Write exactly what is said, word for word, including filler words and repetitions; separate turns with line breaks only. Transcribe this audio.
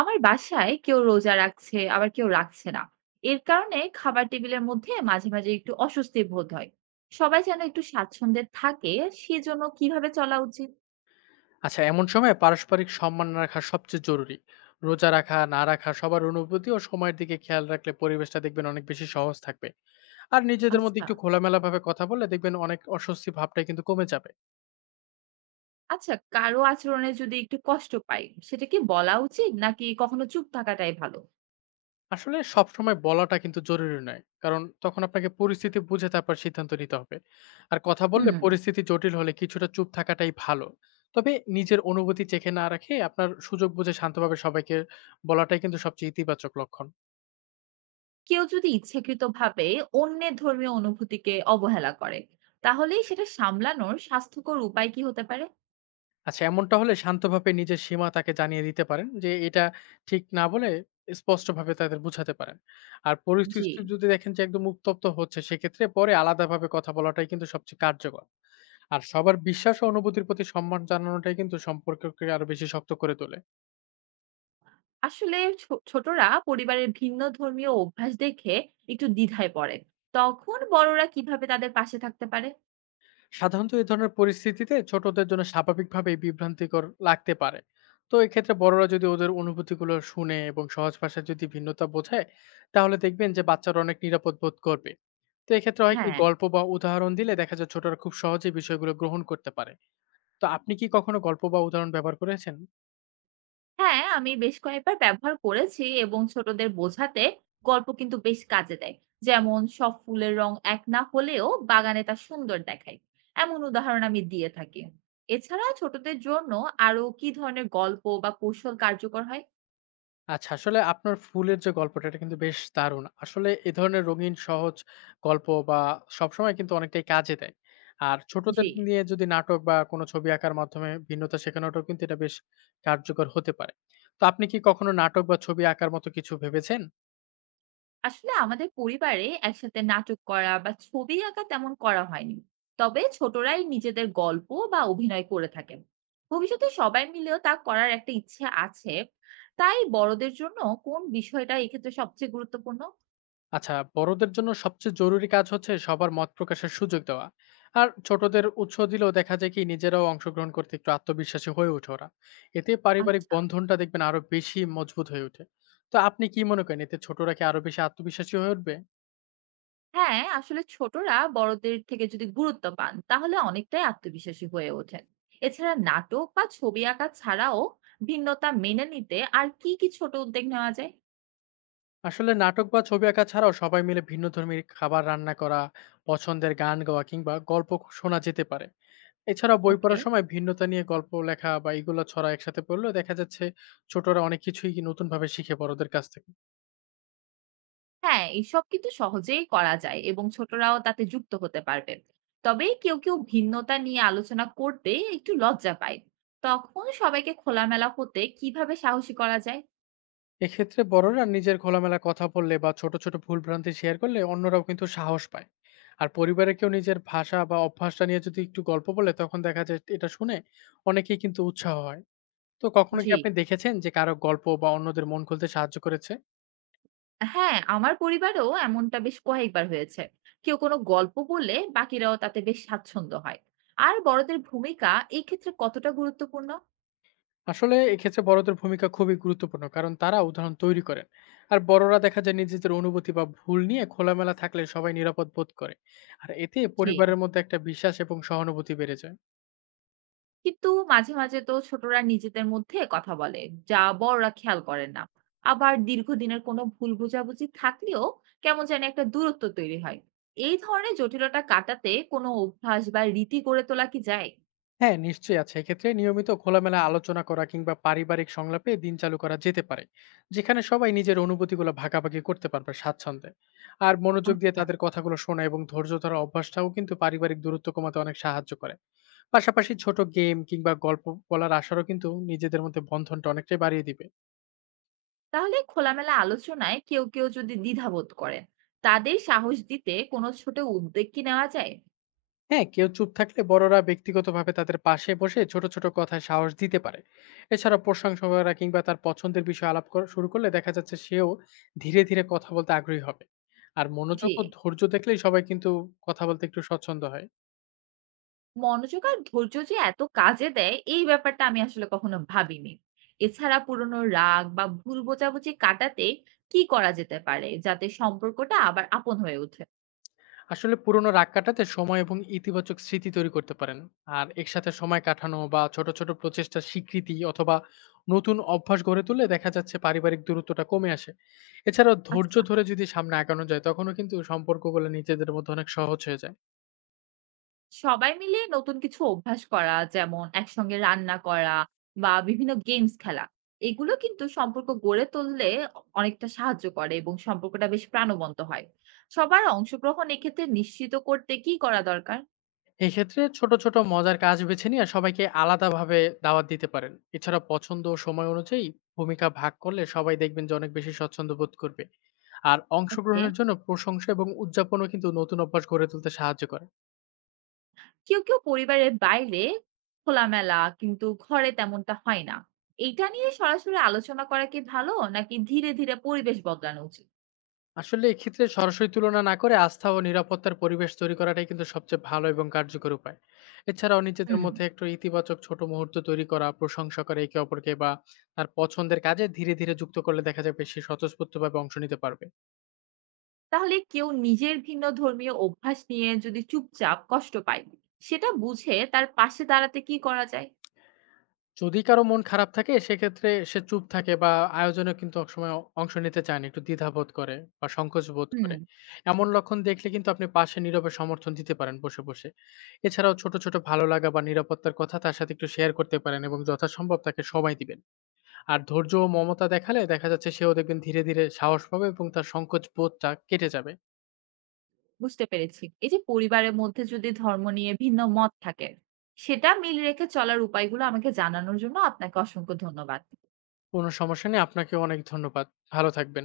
আমার বাসায় কেউ রোজা রাখছে আবার কেউ রাখছে না, এর কারণে খাবার টেবিলের মধ্যে মাঝে মাঝে একটু অস্বস্তি বোধ হয়। সবাই যেন একটু স্বাচ্ছন্দ্যে থাকে, সেজন্য কিভাবে চলা উচিত?
আচ্ছা, এমন সময় পারস্পরিক সম্মান রাখা সবচেয়ে জরুরি। রোজা রাখা না রাখা সবার অনুভূতি ও সময়ের দিকে খেয়াল রাখলে পরিবেশটা দেখবেন অনেক বেশি সহজ থাকবে। আর নিজেদের মধ্যে
আচ্ছা।
একটু খোলামেলা ভাবে কথা বললে দেখবেন অনেক অস্বস্তি ভাবটাই কিন্তু কমে যাবে।
আচ্ছা, কারো আচরণে যদি একটু কষ্ট পাই, সেটা কি বলা উচিত নাকি কখনো চুপ থাকাটাই ভালো?
আসলে সবসময় বলাটা কিন্তু জরুরি নয়, কারণ তখন আপনাকে পরিস্থিতি বুঝে তারপর সিদ্ধান্ত নিতে হবে। আর কথা
হুম।
বললে পরিস্থিতি জটিল হলে কিছুটা চুপ থাকাটাই ভালো। তবে নিজের অনুভূতি চেখে না রাখে আপনার সুযোগ বুঝে শান্তভাবে সবাইকে বলাটাই কিন্তু সবচেয়ে ইতিবাচক লক্ষণ।
কেউ যদি ইচ্ছাকৃত ভাবে অন্যের ধর্মীয় অনুভূতিকে অবহেলা করে, তাহলেই সেটা সামলানোর স্বাস্থ্যকর উপায় কি হতে পারে?
আচ্ছা, এমনটা হলে শান্তভাবে নিজের সীমা তাকে জানিয়ে দিতে পারেন যে এটা ঠিক না বলে স্পষ্টভাবে তাদের বুঝাতে পারেন। আর
জি।
পরিস্থিতি যদি দেখেন যে একদম উত্তপ্ত হচ্ছে, সেক্ষেত্রে পরে আলাদাভাবে কথা বলাটাই কিন্তু সবচেয়ে কার্যকর। আর সবার বিশ্বাস ও অনুভূতির প্রতি সম্মান জানানোটাই কিন্তু সম্পর্ককে আরো বেশি শক্ত করে তোলে।
আসলে ছো ছোটরা পরিবারের ভিন্ন ধর্মীয় অভ্যাস দেখে একটু দ্বিধায় পড়ে। তখন বড়রা কিভাবে তাদের পাশে থাকতে পারে?
সাধারণত এই ধরনের পরিস্থিতিতে ছোটদের জন্য স্বাভাবিকভাবেই বিভ্রান্তিকর লাগতে পারে। তো এক্ষেত্রে বড়রা যদি ওদের অনুভূতিগুলো শুনে এবং সহজ ভাষায় যদি ভিন্নতা বোঝায়, তাহলে দেখবেন যে বাচ্চারা অনেক নিরাপদ বোধ করবে। তো এক্ষেত্রে হয় কি
হ্যাঁ।
গল্প বা উদাহরণ দিলে দেখা যায় ছোটরা খুব সহজে বিষয়গুলো গ্রহণ করতে পারে। তো আপনি কি কখনো গল্প বা উদাহরণ ব্যবহার করেছেন?
হ্যাঁ, আমি বেশ কয়েকবার ব্যবহার করেছি এবং ছোটদের বোঝাতে গল্প কিন্তু বেশ কাজে দেয়। যেমন সব ফুলের রং এক না হলেও বাগানে তা সুন্দর দেখায়। এমন উদাহরণ আমি দিয়ে থাকি। এছাড়া ছোটদের জন্য আরো কি ধরনের গল্প বা কৌশল কার্যকর হয়?
আচ্ছা, আসলে আপনার ফুলের যে গল্পটা এটা কিন্তু বেশ দারুণ। আসলে এ ধরনের রঙিন সহজ গল্প বা সবসময় কিন্তু অনেকটাই কাজে দেয়। আর
জি।
ছোটদের নিয়ে যদি নাটক বা কোনো ছবি আঁকার মাধ্যমে ভিন্নতা শেখানোটাও কিন্তু এটা বেশ কার্যকর হতে পারে। তো আপনি কি কখনো নাটক বা ছবি আঁকার মতো কিছু ভেবেছেন?
আসলে আমাদের পরিবারে একসাথে নাটক করা বা ছবি আঁকা তেমন করা হয়নি, তবে ছোটরাই নিজেদের গল্প বা অভিনয় করে থাকেন। ভবিষ্যতে সবাই মিলেও তা করার একটা ইচ্ছে আছে। তাই বড়দের জন্য কোন বিষয়টা এক্ষেত্রে সবচেয়ে গুরুত্বপূর্ণ?
আচ্ছা, বড়দের জন্য সবচেয়ে জরুরি কাজ হচ্ছে সবার মত প্রকাশের সুযোগ দেওয়া। আর ছোটদের উৎস দিলেও দেখা যায় কি নিজেরাও অংশগ্রহণ করতে একটু আত্মবিশ্বাসী হয়ে ওঠে ওরা। এতে পারিবারিক
আচ্ছা।
বন্ধনটা দেখবেন আরো বেশি মজবুত হয়ে ওঠে। তো আপনি কি মনে করেন এতে ছোটরা কি আরো বেশি আত্মবিশ্বাসী হয়ে উঠবে?
হ্যাঁ, আসলে ছোটরা বড়দের থেকে যদি গুরুত্ব পান তাহলে অনেকটাই আত্মবিশ্বাসী হয়ে ওঠেন। এছাড়া নাটক বা ছবি আঁকা ছাড়াও ভিন্নতা মেনে নিতে আর কি কি ছোট উদ্যোগ নেওয়া যায়?
আসলে নাটক বা ছবি আঁকা ছাড়াও সবাই মিলে ভিন্ন ধর্মীর খাবার রান্না করা, পছন্দের গান গাওয়া কিংবা গল্প শোনা যেতে পারে। এছাড়া বই
ওকে।
পড়ার সময় ভিন্নতা নিয়ে গল্প লেখা বা এগুলো ছড়া একসাথে পড়লেও দেখা যাচ্ছে ছোটরা অনেক কিছুই নতুন ভাবে শিখে বড়দের কাছ থেকে।
হ্যাঁ, এইসব কিন্তু সহজেই করা যায় এবং ছোটরাও তাতে যুক্ত হতে পারবে। তবে কেউ, কেউ ভিন্নতা নিয়ে আলোচনা করতে একটু লজ্জা পায়। তখন সবাইকে খোলামেলা হতে কিভাবে সাহসী করা যায়?
এক্ষেত্রে বড়রা নিজের খোলামেলা কথা বললে বা ছোট ছোট ভুলভ্রান্তি শেয়ার করলে অন্যরাও কিন্তু সাহস পায়। আর পরিবারে কেউ নিজের ভাষা বা অভ্যাসটা নিয়ে যদি একটু গল্প বলে তখন দেখা যায় এটা শুনে অনেকেই কিন্তু উৎসাহ হয়। তো কখনো কি
জি।
আপনি দেখেছেন যে কারো গল্প বা অন্যদের মন খুলতে সাহায্য করেছে?
হ্যাঁ, আমার পরিবারেও এমনটা বেশ কয়েকবার হয়েছে। কেউ কোনো গল্প বললে বাকিরাও তাতে বেশ স্বাচ্ছন্দ্য হয়। আর বড়দের ভূমিকা এই ক্ষেত্রে কতটা গুরুত্বপূর্ণ?
আসলে এক্ষেত্রে বড়দের ভূমিকা খুবই গুরুত্বপূর্ণ, কারণ তারা উদাহরণ তৈরি করেন। আর বড়রা দেখা যায় নিজেদের অনুভূতি বা ভুল নিয়ে খোলামেলা থাকলে সবাই নিরাপদ বোধ করে। আর এতে
জি।
পরিবারের মধ্যে একটা বিশ্বাস এবং সহানুভূতি বেড়ে যায়।
কিন্তু মাঝে, মাঝে তো ছোটরা নিজেদের মধ্যে কথা বলে, যা বড়রা খেয়াল করেন না। আবার দীর্ঘদিনের কোনো ভুল বোঝাবুঝি থাকলেও কেমন যেন একটা দূরত্ব তৈরি হয়। এই ধরনের জটিলতা কাটাতে কোনো অভ্যাস বা রীতি গড়ে তোলা কি যায়?
হ্যাঁ, নিশ্চয়ই আছে। এক্ষেত্রে নিয়মিত খোলামেলা আলোচনা করা কিংবা পারিবারিক সংলাপে দিন চালু করা যেতে পারে, যেখানে সবাই নিজের অনুভূতিগুলো ভাগাভাগি করতে পারবে স্বাচ্ছন্দ্যে। আর মনোযোগ দিয়ে
আচ্ছা।
তাদের কথাগুলো শোনা এবং ধৈর্য ধরার অভ্যাসটাও কিন্তু পারিবারিক দূরত্ব কমাতে অনেক সাহায্য করে। পাশাপাশি ছোট গেম কিংবা গল্প বলার আসরও কিন্তু নিজেদের মধ্যে বন্ধনটা অনেকটাই বাড়িয়ে দিবে।
তাহলে খোলামেলা আলোচনায় কেউ, কেউ যদি দ্বিধাবোধ করেন, তাদের সাহস দিতে কোনো ছোট উদ্যোগ কি নেওয়া যায়?
হ্যাঁ, কেউ চুপ থাকলে বড়রা ব্যক্তিগতভাবে তাদের পাশে বসে ছোট ছোট কথায় সাহস দিতে পারে। এছাড়া প্রশংসা করা কিংবা তার পছন্দের বিষয়ে আলাপ করা শুরু করলে দেখা যাচ্ছে সেও ধীরে ধীরে কথা বলতে আগ্রহী হবে। আর
জি।
মনোযোগ ও ধৈর্য দেখলেই সবাই কিন্তু কথা বলতে একটু স্বচ্ছন্দ হয়।
মনোযোগ আর ধৈর্য যে এত কাজে দেয় এই ব্যাপারটা আমি আসলে কখনো ভাবিনি। এছাড়া পুরনো রাগ বা ভুল বোঝাবুঝি কাটাতে কি করা যেতে পারে যাতে সম্পর্কটা আবার আপন হয়ে ওঠে?
আসলে পুরোনো রাগ কাটাতে সময় এবং ইতিবাচক স্মৃতি তৈরি করতে পারেন। আর একসাথে সময় কাটানো বা ছোট ছোট প্রচেষ্টার স্বীকৃতি অথবা নতুন অভ্যাস গড়ে তুললে দেখা যাচ্ছে পারিবারিক দূরত্বটা কমে আসে। এছাড়াও ধৈর্য
আচ্ছা,
ধরে যদি সামনে আগানো যায় তখনও কিন্তু সম্পর্কগুলো নিজেদের মধ্যে অনেক সহজ হয়ে যায়।
সবাই মিলে নতুন কিছু অভ্যাস করা যেমন একসঙ্গে রান্না করা বা বিভিন্ন গেমস খেলা। এগুলো কিন্তু সম্পর্ক গড়ে তুললে অ অনেকটা সাহায্য করে এবং সম্পর্কটা বেশ প্রাণবন্ত হয়। সবার অংশগ্রহণ এক্ষেত্রে নিশ্চিত করতে কি করা দরকার?
এক্ষেত্রে ছোট ছোট মজার কাজ বেছে নিয়ে সবাইকে আলাদাভাবে দাওয়াত দিতে পারেন। এছাড়া পছন্দ ও সময় অনুযায়ী ভূমিকা ভাগ করলে সবাই দেখবেন যে অনেক বেশি স্বচ্ছন্দ্য বোধ করবে। আর
ওকে।
অংশগ্রহণের জন্য প্রশংসা এবং উদযাপনও কিন্তু নতুন অভ্যাস গড়ে তুলতে সাহায্য করে।
কেউ, কেউ পরিবারের বাইরে খোলামেলা, কিন্তু ঘরে তেমনটা হয় না। এইটা নিয়ে সরাসরি আলোচনা করা কি ভালো নাকি ধীরে, ধীরে পরিবেশ বদলানো উচিত?
আসলে এক্ষেত্রে সরাসরি তুলনা না করে আস্থা ও নিরাপত্তার পরিবেশ তৈরি করাটাই কিন্তু সবচেয়ে ভালো এবং কার্যকর উপায়। এছাড়াও নিজেদের
হুম।
মধ্যে একটু ইতিবাচক ছোট মুহূর্ত তৈরি করা, প্রশংসা করে একে অপরকে বা তার পছন্দের কাজে ধীরে ধীরে যুক্ত করলে দেখা যাবে সে স্বতঃস্ফূর্তভাবে অংশ নিতে পারবে।
তাহলে কেউ নিজের ভিন্ন ধর্মীয় অভ্যাস নিয়ে যদি চুপচাপ কষ্ট পায়, সেটা বুঝে তার পাশে দাঁড়াতে কি করা যায়?
যদি কারো মন খারাপ থাকে সেক্ষেত্রে সে চুপ থাকে বা আয়োজনে কিন্তু একসময় অ অংশ নিতে চায় না। একটু দ্বিধাবোধ করে বা সংকোচ বোধ করে।
হুম।
এমন লক্ষণ দেখলে কিন্তু আপনি পাশে নীরবে সমর্থন দিতে পারেন বসে, বসে। এছাড়াও ছোট, ছোট ভালো লাগা বা নিরাপত্তার কথা তার সাথে একটু শেয়ার করতে পারেন এবং যথাসম্ভব তাকে সময় দিবেন। আর ধৈর্য ও মমতা দেখালে দেখা যাচ্ছে সেও দেখবেন ধীরে, ধীরে সাহস পাবে এবং তার সংকোচ বোধটা কেটে যাবে।
বুঝতে পেরেছি। এই যে পরিবারের মধ্যে যদি ধর্ম নিয়ে ভিন্ন মত থাকে, সেটা মিল রেখে চলার উপায়গুলো আমাকে জানানোর জন্য আপনাকে অসংখ্য ধন্যবাদ।
কোনো সমস্যা নেই। আপনাকেও অনেক ধন্যবাদ। ভালো থাকবেন।